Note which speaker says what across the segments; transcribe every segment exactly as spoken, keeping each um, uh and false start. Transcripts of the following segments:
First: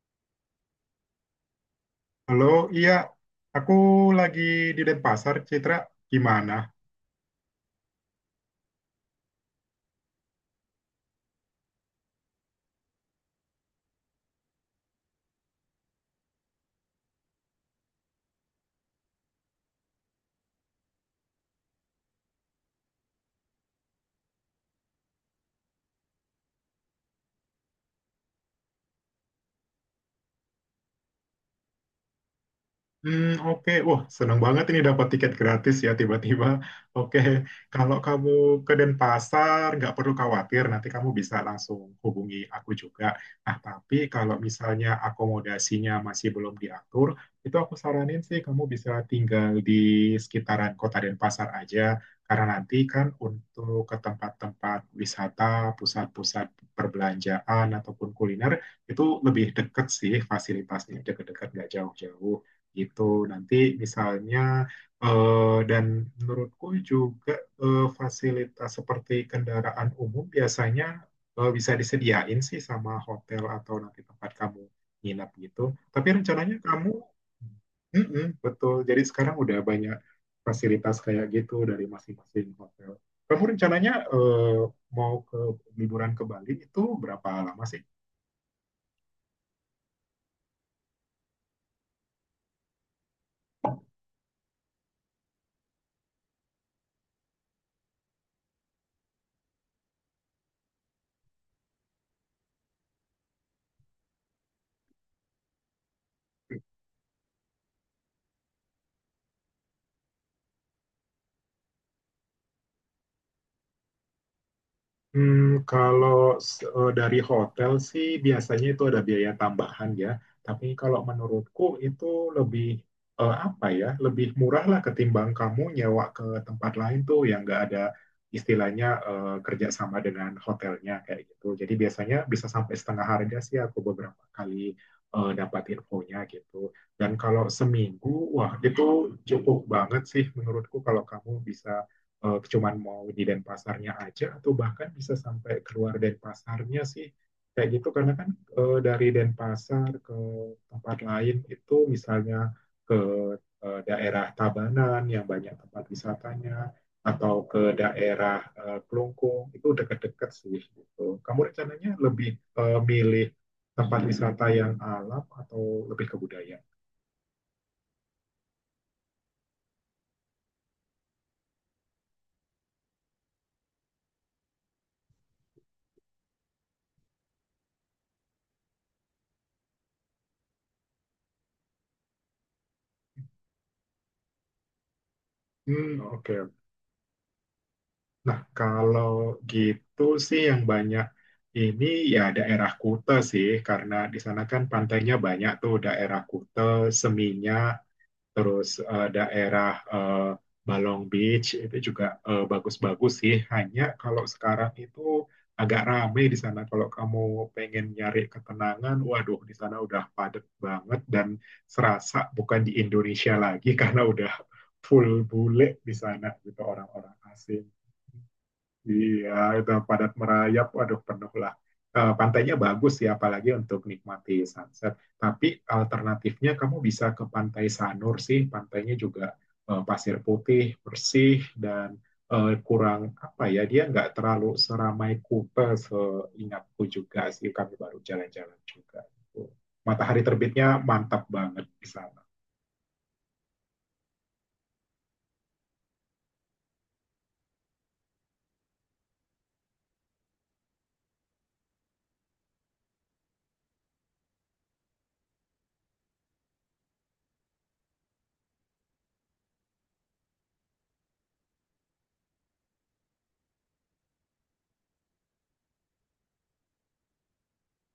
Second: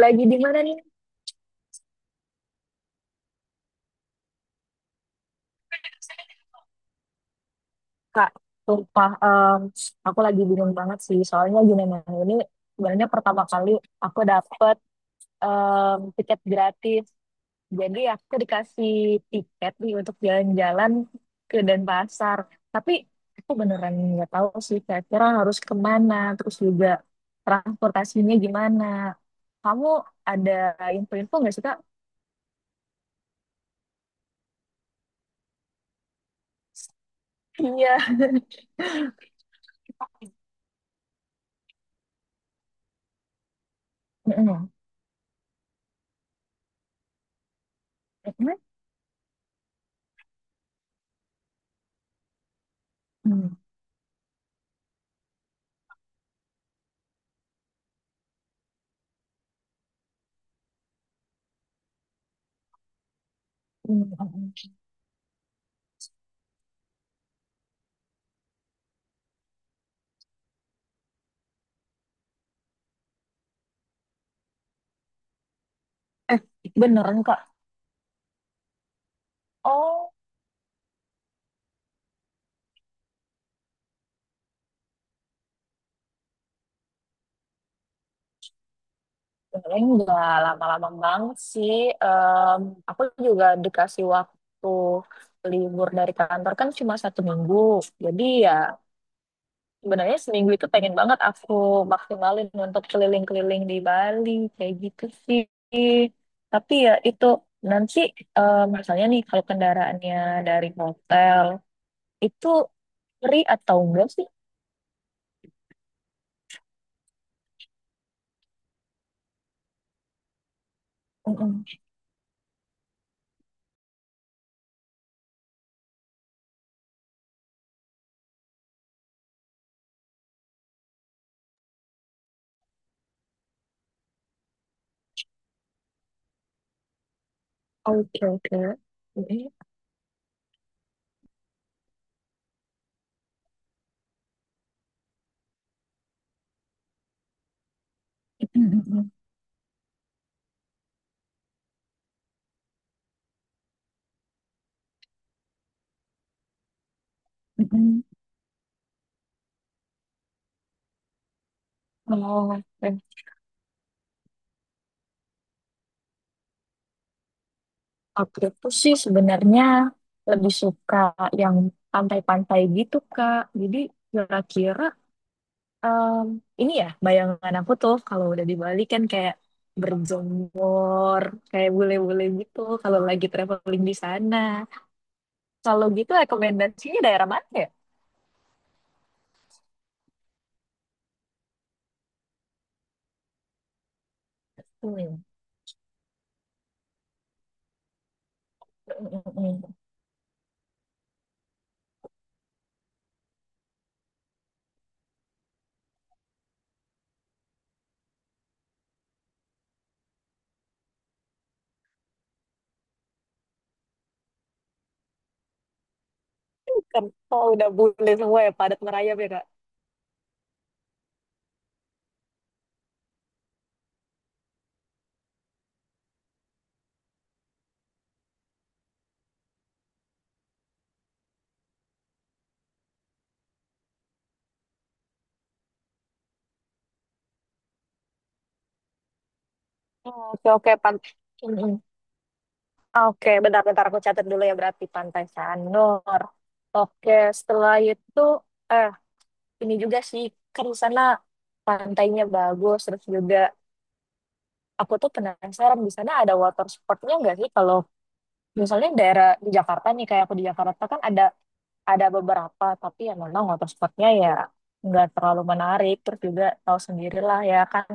Speaker 1: Lagi di mana nih,
Speaker 2: Halo, iya, aku lagi di Denpasar, Citra. Gimana?
Speaker 1: Kak? Sumpah, em, aku lagi bingung banget sih. Soalnya gimana ini sebenarnya pertama kali aku dapet em, tiket gratis. Jadi aku dikasih tiket nih untuk jalan-jalan ke Denpasar. Tapi aku beneran nggak tahu sih kira-kira harus kemana. Terus juga transportasinya gimana. Kamu ada info-info nggak sih, Kak?
Speaker 2: Hmm, oke. Wah, senang banget ini dapat tiket gratis ya tiba-tiba. Oke, kalau
Speaker 1: Iya.
Speaker 2: kamu ke Denpasar, nggak perlu khawatir, nanti kamu bisa langsung hubungi aku juga. Nah, tapi kalau
Speaker 1: Mm-mm.
Speaker 2: misalnya akomodasinya masih belum diatur, itu aku saranin sih
Speaker 1: Mm-mm.
Speaker 2: kamu bisa tinggal di sekitaran kota Denpasar aja, karena nanti kan untuk ke tempat-tempat wisata, pusat-pusat perbelanjaan ataupun kuliner, itu lebih deket sih fasilitasnya, deket-deket nggak jauh-jauh gitu. Nanti misalnya
Speaker 1: Mm-mm.
Speaker 2: eh, dan menurutku juga, eh, fasilitas seperti kendaraan umum biasanya eh, bisa disediain sih sama hotel atau nanti tempat kamu nginap gitu. Tapi
Speaker 1: Eh,
Speaker 2: rencananya kamu.
Speaker 1: beneran Kak.
Speaker 2: Mm-mm, betul. Jadi sekarang udah banyak
Speaker 1: Oh,
Speaker 2: fasilitas kayak gitu dari masing-masing hotel. Kamu rencananya eh, mau ke liburan ke Bali itu berapa lama sih?
Speaker 1: paling nggak lama-lama banget sih. Em, aku juga dikasih waktu libur dari kantor kan cuma satu minggu. Jadi ya sebenarnya seminggu itu pengen banget aku maksimalin untuk keliling-keliling di Bali kayak gitu sih. Tapi ya itu nanti em, misalnya nih kalau kendaraannya dari hotel itu free atau enggak sih?
Speaker 2: Hmm, kalau eh, dari hotel sih biasanya itu ada biaya tambahan ya. Tapi kalau menurutku
Speaker 1: Mm-mm.
Speaker 2: itu lebih eh, apa ya, lebih murah lah ketimbang kamu nyewa ke tempat lain tuh yang nggak ada istilahnya eh, kerjasama dengan hotelnya kayak gitu. Jadi biasanya bisa sampai setengah harga sih aku beberapa kali eh, dapat infonya gitu. Dan kalau seminggu,
Speaker 1: Oke, oke.
Speaker 2: wah itu
Speaker 1: Mm-mm.
Speaker 2: cukup banget sih menurutku kalau kamu bisa eh, cuman mau di Denpasarnya aja atau bahkan bisa sampai keluar Denpasarnya sih kayak gitu karena kan eh, dari Denpasar ke tempat lain itu misalnya ke eh, daerah Tabanan yang banyak tempat wisatanya atau ke
Speaker 1: Mm-mm.
Speaker 2: daerah eh, Kelungkung itu dekat-dekat sih gitu. Kamu rencananya lebih
Speaker 1: Oh,
Speaker 2: eh,
Speaker 1: eh,
Speaker 2: milih tempat wisata yang alam atau lebih ke budaya?
Speaker 1: aku tuh sih sebenarnya lebih suka yang pantai-pantai gitu, Kak. Jadi kira-kira em, ini ya bayangan aku tuh kalau udah di Bali kan kayak berjemur, kayak bule-bule gitu kalau lagi traveling di sana. Kalau
Speaker 2: Hmm, oke.
Speaker 1: gitu
Speaker 2: okay,
Speaker 1: rekomendasinya daerah mana ya?
Speaker 2: Nah, kalau gitu sih yang banyak ini ya daerah Kute sih, karena di sana kan pantainya
Speaker 1: Hmm.
Speaker 2: banyak tuh daerah Kute, Seminyak, terus eh, daerah eh, Balong Beach itu juga eh, bagus-bagus sih. Hanya kalau sekarang itu agak rame di sana. Kalau kamu pengen nyari ketenangan, waduh di sana udah padat banget dan serasa bukan di Indonesia lagi karena udah full bule di sana gitu
Speaker 1: Kan,
Speaker 2: orang-orang
Speaker 1: oh
Speaker 2: asing.
Speaker 1: udah bule semua ya padat merayap ya,
Speaker 2: Iya,
Speaker 1: Kak.
Speaker 2: udah padat merayap, aduh penuh lah. Eh, pantainya bagus ya, apalagi untuk nikmati sunset. Tapi alternatifnya kamu bisa ke Pantai Sanur sih, pantainya juga eh, pasir putih, bersih, dan eh, kurang apa ya, dia nggak terlalu seramai Kuta seingatku juga sih, kami baru jalan-jalan juga. Gitu. Matahari
Speaker 1: Oh, oke, oke,
Speaker 2: terbitnya
Speaker 1: pan.
Speaker 2: mantap banget di sana.
Speaker 1: Oke, bentar-bentar aku catat dulu ya berarti Pantai Sanur. Oke, setelah itu eh ini juga sih kan di sana pantainya bagus terus juga aku tuh penasaran di sana ada water sportnya nggak sih kalau misalnya daerah di Jakarta nih kayak aku di Jakarta kan ada ada beberapa tapi ya memang water sportnya ya nggak terlalu menarik terus juga tahu sendirilah ya kan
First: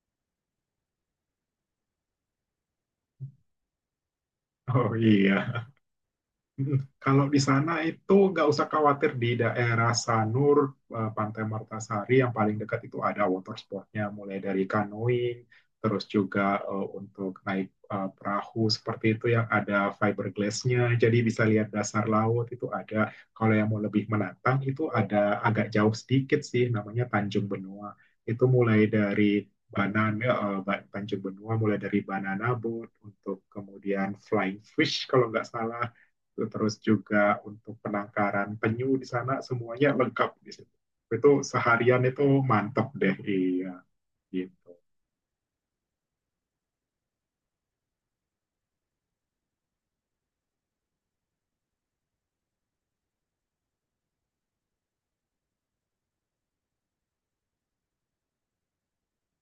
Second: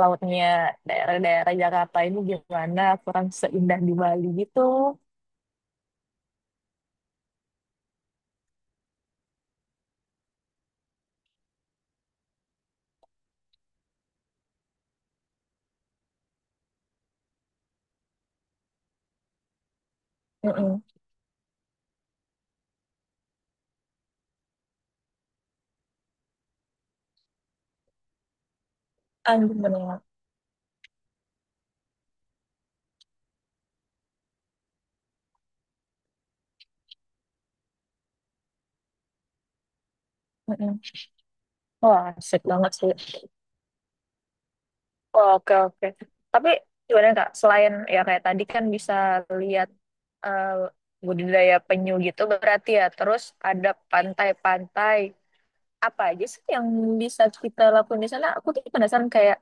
Speaker 1: lautnya daerah-daerah Jakarta ini gimana kurang seindah di Bali gitu.
Speaker 2: Oh iya, Mm, kalau di sana itu nggak usah khawatir di daerah Sanur, eh, Pantai Martasari yang paling dekat itu ada water sportnya, mulai dari canoeing, terus juga eh, untuk naik eh, perahu seperti itu yang ada fiberglassnya, jadi bisa lihat dasar laut itu ada. Kalau yang mau lebih menantang itu ada agak jauh sedikit sih, namanya Tanjung Benua. Itu mulai dari
Speaker 1: Aduh, bener.
Speaker 2: Banana, eh, Ba- Tanjung Benua mulai dari banana boat untuk kemudian flying fish kalau nggak salah terus juga untuk penangkaran penyu di sana semuanya lengkap di situ.
Speaker 1: Mm-mm.
Speaker 2: Itu seharian
Speaker 1: Wah,
Speaker 2: itu
Speaker 1: asik banget
Speaker 2: mantap
Speaker 1: sih.
Speaker 2: deh, iya gitu.
Speaker 1: Wah, oke, oke. Tapi gimana Kak, selain ya kayak tadi kan bisa lihat eh, budidaya penyu gitu berarti ya, terus ada pantai-pantai. Apa aja sih yang bisa kita lakukan di sana? Aku tuh penasaran kayak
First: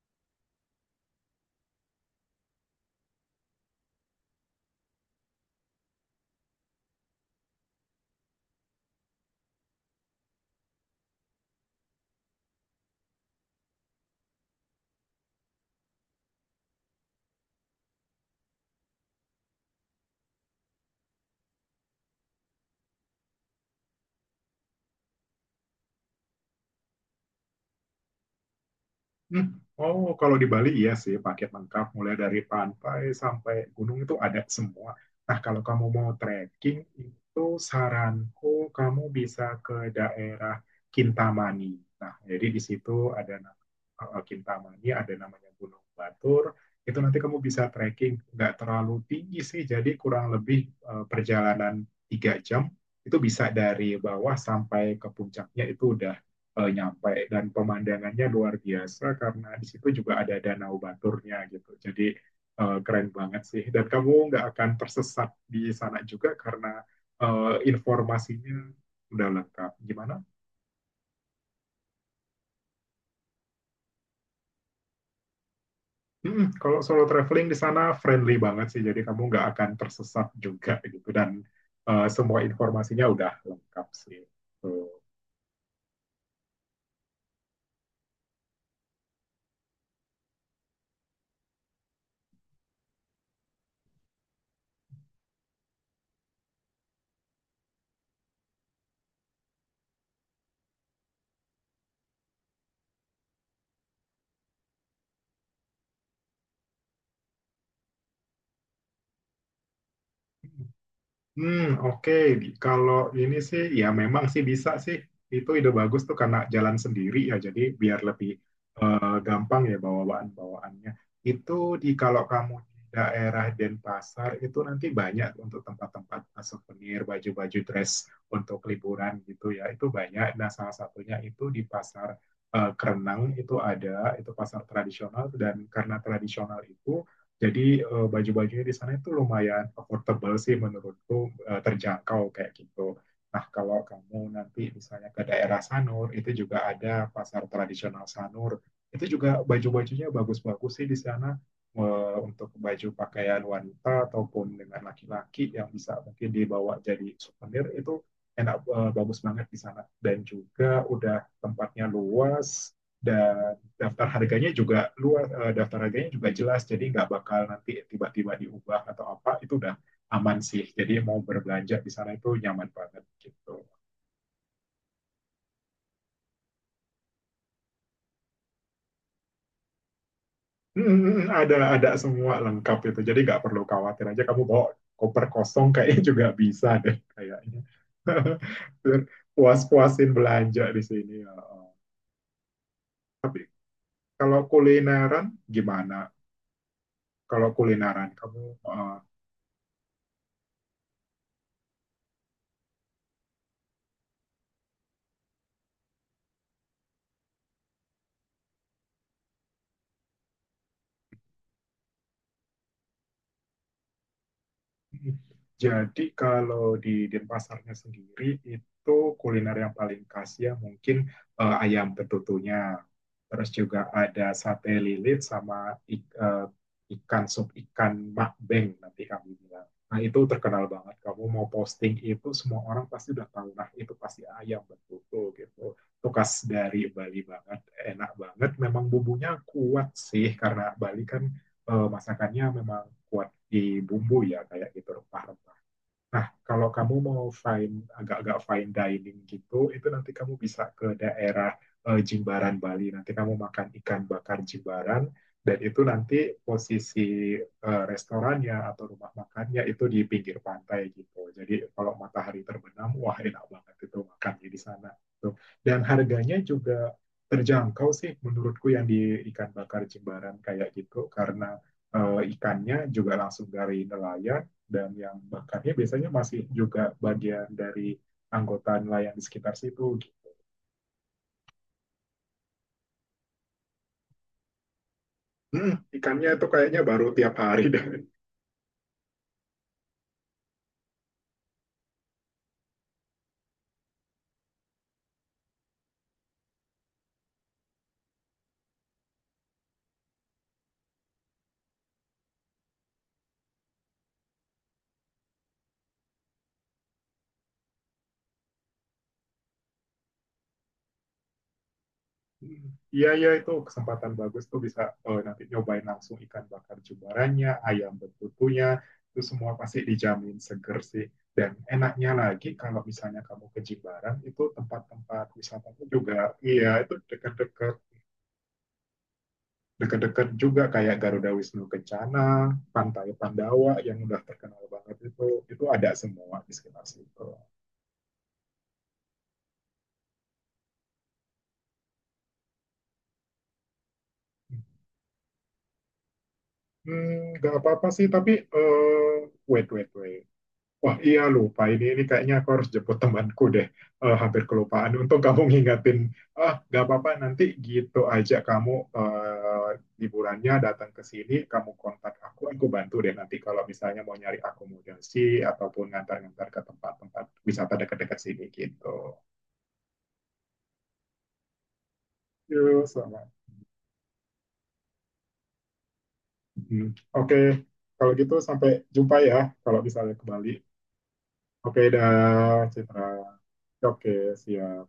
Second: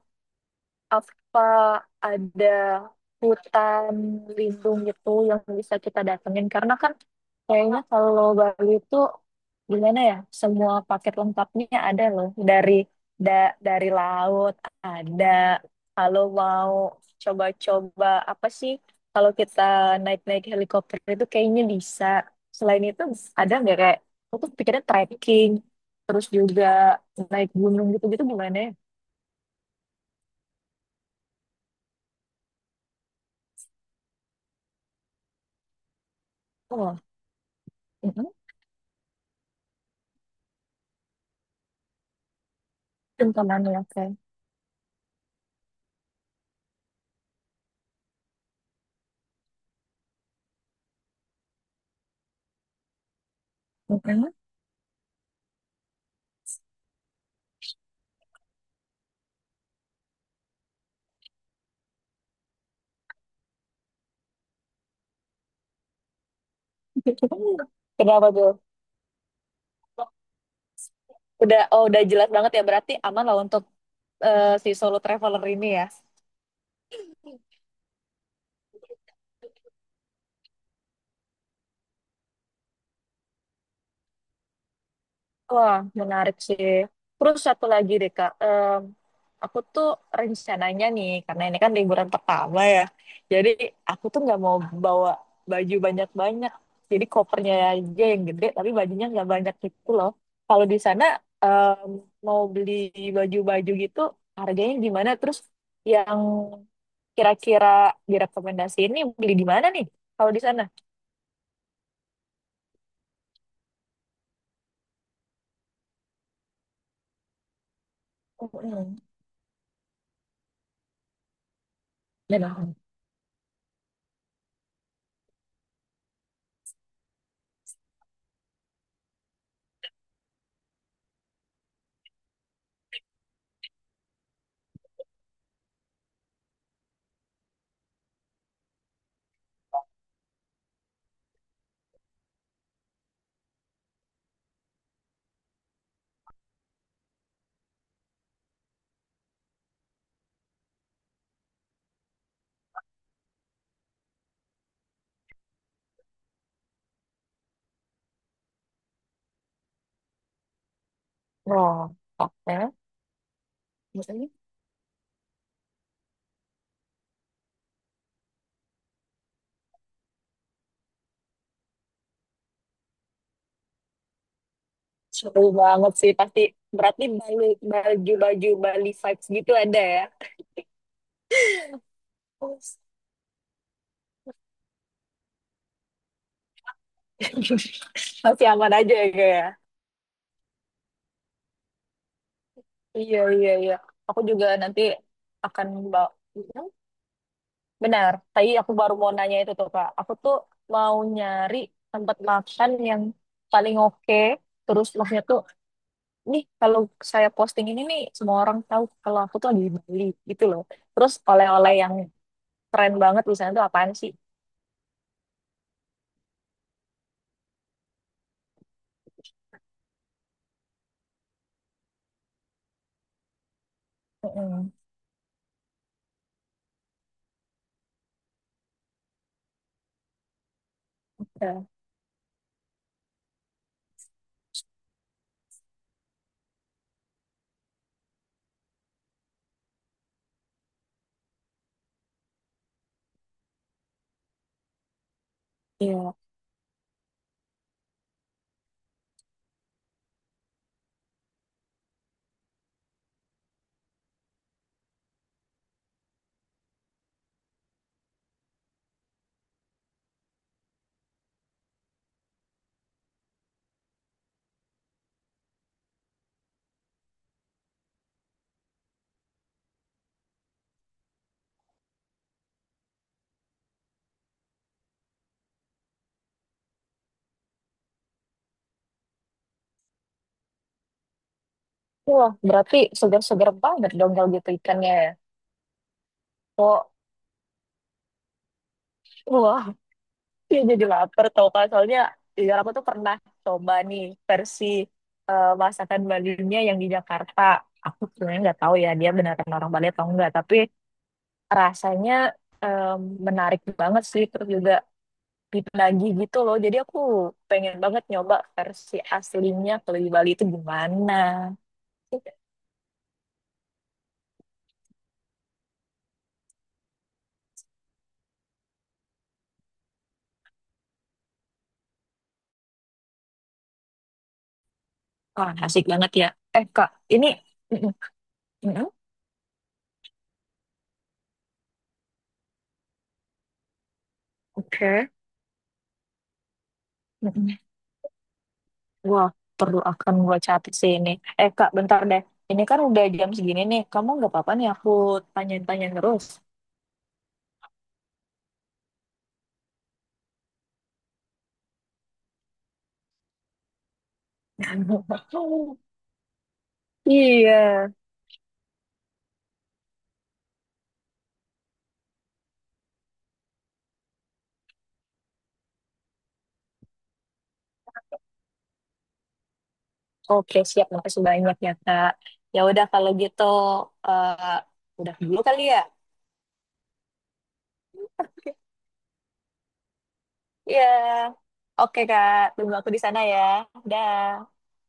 Speaker 1: apa ada hutan lindung gitu yang bisa kita datengin karena kan kayaknya kalau Bali itu gimana ya semua paket lengkapnya ada loh dari da- dari laut ada kalau mau coba-coba apa sih kalau kita naik-naik helikopter itu kayaknya bisa selain itu ada nggak kayak aku tuh pikirnya trekking terus juga naik gunung gitu-gitu gimana ya
Speaker 2: Hmm. Oh, kalau di Bali iya sih, paket lengkap mulai dari pantai sampai gunung itu ada semua. Nah, kalau kamu mau trekking
Speaker 1: oh
Speaker 2: itu saranku kamu bisa ke daerah Kintamani. Nah, jadi di situ ada na-
Speaker 1: Cengkamannya, oke.
Speaker 2: eh, Kintamani, ada namanya Gunung Batur. Itu nanti kamu bisa trekking, nggak terlalu tinggi sih, jadi kurang lebih eh, perjalanan tiga jam itu bisa dari
Speaker 1: Mhm.
Speaker 2: bawah sampai ke puncaknya itu udah eh, nyampe dan pemandangannya luar biasa karena di situ juga ada danau baturnya gitu. Jadi eh, keren banget sih. Dan kamu nggak akan tersesat di sana juga karena eh,
Speaker 1: Kenapa
Speaker 2: informasinya
Speaker 1: tuh?
Speaker 2: udah lengkap. Gimana?
Speaker 1: Udah, oh udah jelas banget ya berarti aman lah untuk eh, si solo traveler ini ya.
Speaker 2: Mm, kalau solo traveling di sana friendly banget sih. Jadi kamu nggak akan tersesat juga gitu dan eh, semua informasinya udah lengkap sih. Tuh.
Speaker 1: Wah, menarik sih. Terus satu lagi deh Kak, Em, aku tuh rencananya nih, karena ini kan liburan pertama ya, jadi aku tuh nggak mau bawa baju banyak-banyak. Jadi kopernya aja yang gede, tapi bajunya nggak banyak gitu loh. Kalau di sana em, mau beli baju-baju gitu, harganya gimana? Terus yang kira-kira direkomendasi ini beli di mana nih kalau di sana?
Speaker 2: Hmm, oke. Kalau ini sih, ya memang sih bisa sih. Itu ide bagus tuh karena jalan sendiri ya, jadi biar lebih
Speaker 1: Mm-mm.
Speaker 2: eh, gampang ya bawaan-bawaannya. Itu di kalau
Speaker 1: Dan
Speaker 2: kamu di daerah Denpasar itu nanti banyak untuk tempat-tempat souvenir, baju-baju dress untuk liburan gitu ya. Itu banyak. Nah, salah satunya itu di Pasar eh, Kerenang itu ada, itu pasar tradisional dan karena tradisional itu jadi eh, baju-bajunya di sana itu lumayan affordable sih menurutku, eh, terjangkau kayak gitu. Nah, kalau kamu nanti misalnya ke daerah Sanur, itu juga ada pasar tradisional Sanur. Itu juga baju-bajunya bagus-bagus sih di sana eh, untuk baju pakaian wanita ataupun dengan laki-laki yang bisa mungkin dibawa jadi souvenir itu enak eh, bagus banget di sana. Dan juga udah tempatnya
Speaker 1: oh, oke.
Speaker 2: luas dan daftar
Speaker 1: Maksudnya
Speaker 2: harganya juga luar eh, daftar harganya juga jelas jadi nggak bakal nanti tiba-tiba diubah atau apa itu udah aman sih jadi mau berbelanja di sana itu nyaman banget gitu.
Speaker 1: seru banget sih pasti. Berarti Bali- baju-baju Bali vibes gitu ada ya?
Speaker 2: Hmm, hmm, hmm, ada ada semua lengkap
Speaker 1: Terus,
Speaker 2: itu jadi nggak perlu khawatir aja kamu bawa koper kosong kayaknya juga bisa deh kayaknya
Speaker 1: masih aman aja ya kayak. Ya?
Speaker 2: puas-puasin belanja di sini ya. Oh.
Speaker 1: Iya,
Speaker 2: Tapi
Speaker 1: iya, iya. Aku
Speaker 2: kalau
Speaker 1: juga nanti
Speaker 2: kulineran
Speaker 1: akan
Speaker 2: gimana?
Speaker 1: bawa.
Speaker 2: Kalau kulineran
Speaker 1: Benar,
Speaker 2: kamu
Speaker 1: tadi aku baru
Speaker 2: eh,
Speaker 1: mau nanya itu tuh Kak. Aku tuh mau nyari tempat makan yang paling oke. Terus maksudnya tuh nih kalau saya posting ini nih semua orang tahu kalau aku tuh lagi di Bali gitu loh. Terus oleh-oleh yang keren banget di sana tuh apaan sih?
Speaker 2: Jadi kalau di Denpasarnya sendiri itu kuliner yang paling khas ya mungkin eh, ayam betutunya. Terus juga ada sate
Speaker 1: Mm-mm.
Speaker 2: lilit sama ik- eh, ikan sup ikan makbeng nanti kami bilang. Nah itu terkenal banget. Kamu mau
Speaker 1: Ya,
Speaker 2: posting itu semua orang pasti udah tahu. Nah itu pasti ayam betutu gitu. Itu khas dari Bali banget. Enak banget. Memang bumbunya kuat sih karena Bali kan eh, masakannya memang kuat dibumbui ya kayak gitu rempah-rempah.
Speaker 1: iya.
Speaker 2: Nah, kalau kamu mau fine agak-agak fine dining gitu, itu nanti kamu bisa ke daerah eh, Jimbaran Bali. Nanti kamu makan ikan bakar Jimbaran dan itu nanti posisi eh, restorannya atau rumah makannya itu di pinggir pantai gitu. Jadi kalau matahari terbenam, wah enak banget itu makannya di sana. Tuh. Dan harganya juga terjangkau sih menurutku yang di ikan bakar Jimbaran kayak gitu karena eh, ikannya juga langsung dari nelayan dan yang bakarnya biasanya masih juga bagian dari anggota nelayan di sekitar situ.
Speaker 1: Wah, berarti segar-segar banget dong kalau gitu ikannya ya.
Speaker 2: Hmm, ikannya itu kayaknya
Speaker 1: Oh,
Speaker 2: baru tiap hari dan
Speaker 1: wah, dia jadi lapar tau kan. Soalnya iya aku tuh pernah coba nih versi eh, masakan Balinya yang di Jakarta. Aku sebenarnya nggak tahu ya dia beneran orang Bali atau enggak. Tapi rasanya em, menarik banget sih. Terus juga lagi gitu loh. Jadi aku pengen banget nyoba versi aslinya kalau di Bali itu gimana.
Speaker 2: iya iya itu kesempatan bagus tuh bisa eh, nanti nyobain langsung ikan bakar jumbaranya, ayam betutunya, itu semua pasti dijamin seger sih. Dan enaknya lagi kalau misalnya kamu ke Jimbaran itu tempat-tempat
Speaker 1: Wah,
Speaker 2: wisatanya
Speaker 1: asik banget
Speaker 2: juga
Speaker 1: ya. Eh,
Speaker 2: iya
Speaker 1: Kak,
Speaker 2: itu
Speaker 1: ini...
Speaker 2: dekat-dekat
Speaker 1: Mm-mm. Mm-mm.
Speaker 2: deket-deket juga kayak Garuda Wisnu Kencana, Pantai Pandawa yang udah terkenal banget
Speaker 1: Oke.
Speaker 2: itu itu ada semua di sekitar situ.
Speaker 1: Mm-mm. Wah, perlu akan gua catat sih ini. Eh, Kak, bentar deh. Ini kan udah jam segini nih. Kamu nggak apa-apa nih aku tanya-tanya terus.
Speaker 2: Hmm, nggak apa-apa sih, tapi uh, wait wait wait. Wah, iya lupa ini ini kayaknya aku harus jemput temanku deh. Eh, hampir kelupaan. Untung kamu ngingatin. Ah, nggak apa-apa nanti
Speaker 1: Iya.
Speaker 2: gitu aja kamu eh, liburannya datang ke sini, kamu kontak aku, aku bantu deh nanti kalau misalnya mau nyari akomodasi ataupun ngantar-ngantar ke tempat-tempat wisata dekat-dekat sini gitu.
Speaker 1: Oke, siap. Makasih banyak ya, Kak. Ya udah
Speaker 2: Yuk,
Speaker 1: kalau
Speaker 2: sama.
Speaker 1: gitu, eh, udah dulu kali ya.
Speaker 2: Mhm. Oke, kalau gitu sampai jumpa ya kalau misalnya ke Bali.
Speaker 1: Iya.
Speaker 2: Oke,
Speaker 1: Oke, Kak.
Speaker 2: dah,
Speaker 1: Tunggu aku di
Speaker 2: Citra.
Speaker 1: sana ya.
Speaker 2: Oke,
Speaker 1: Dah.
Speaker 2: siap.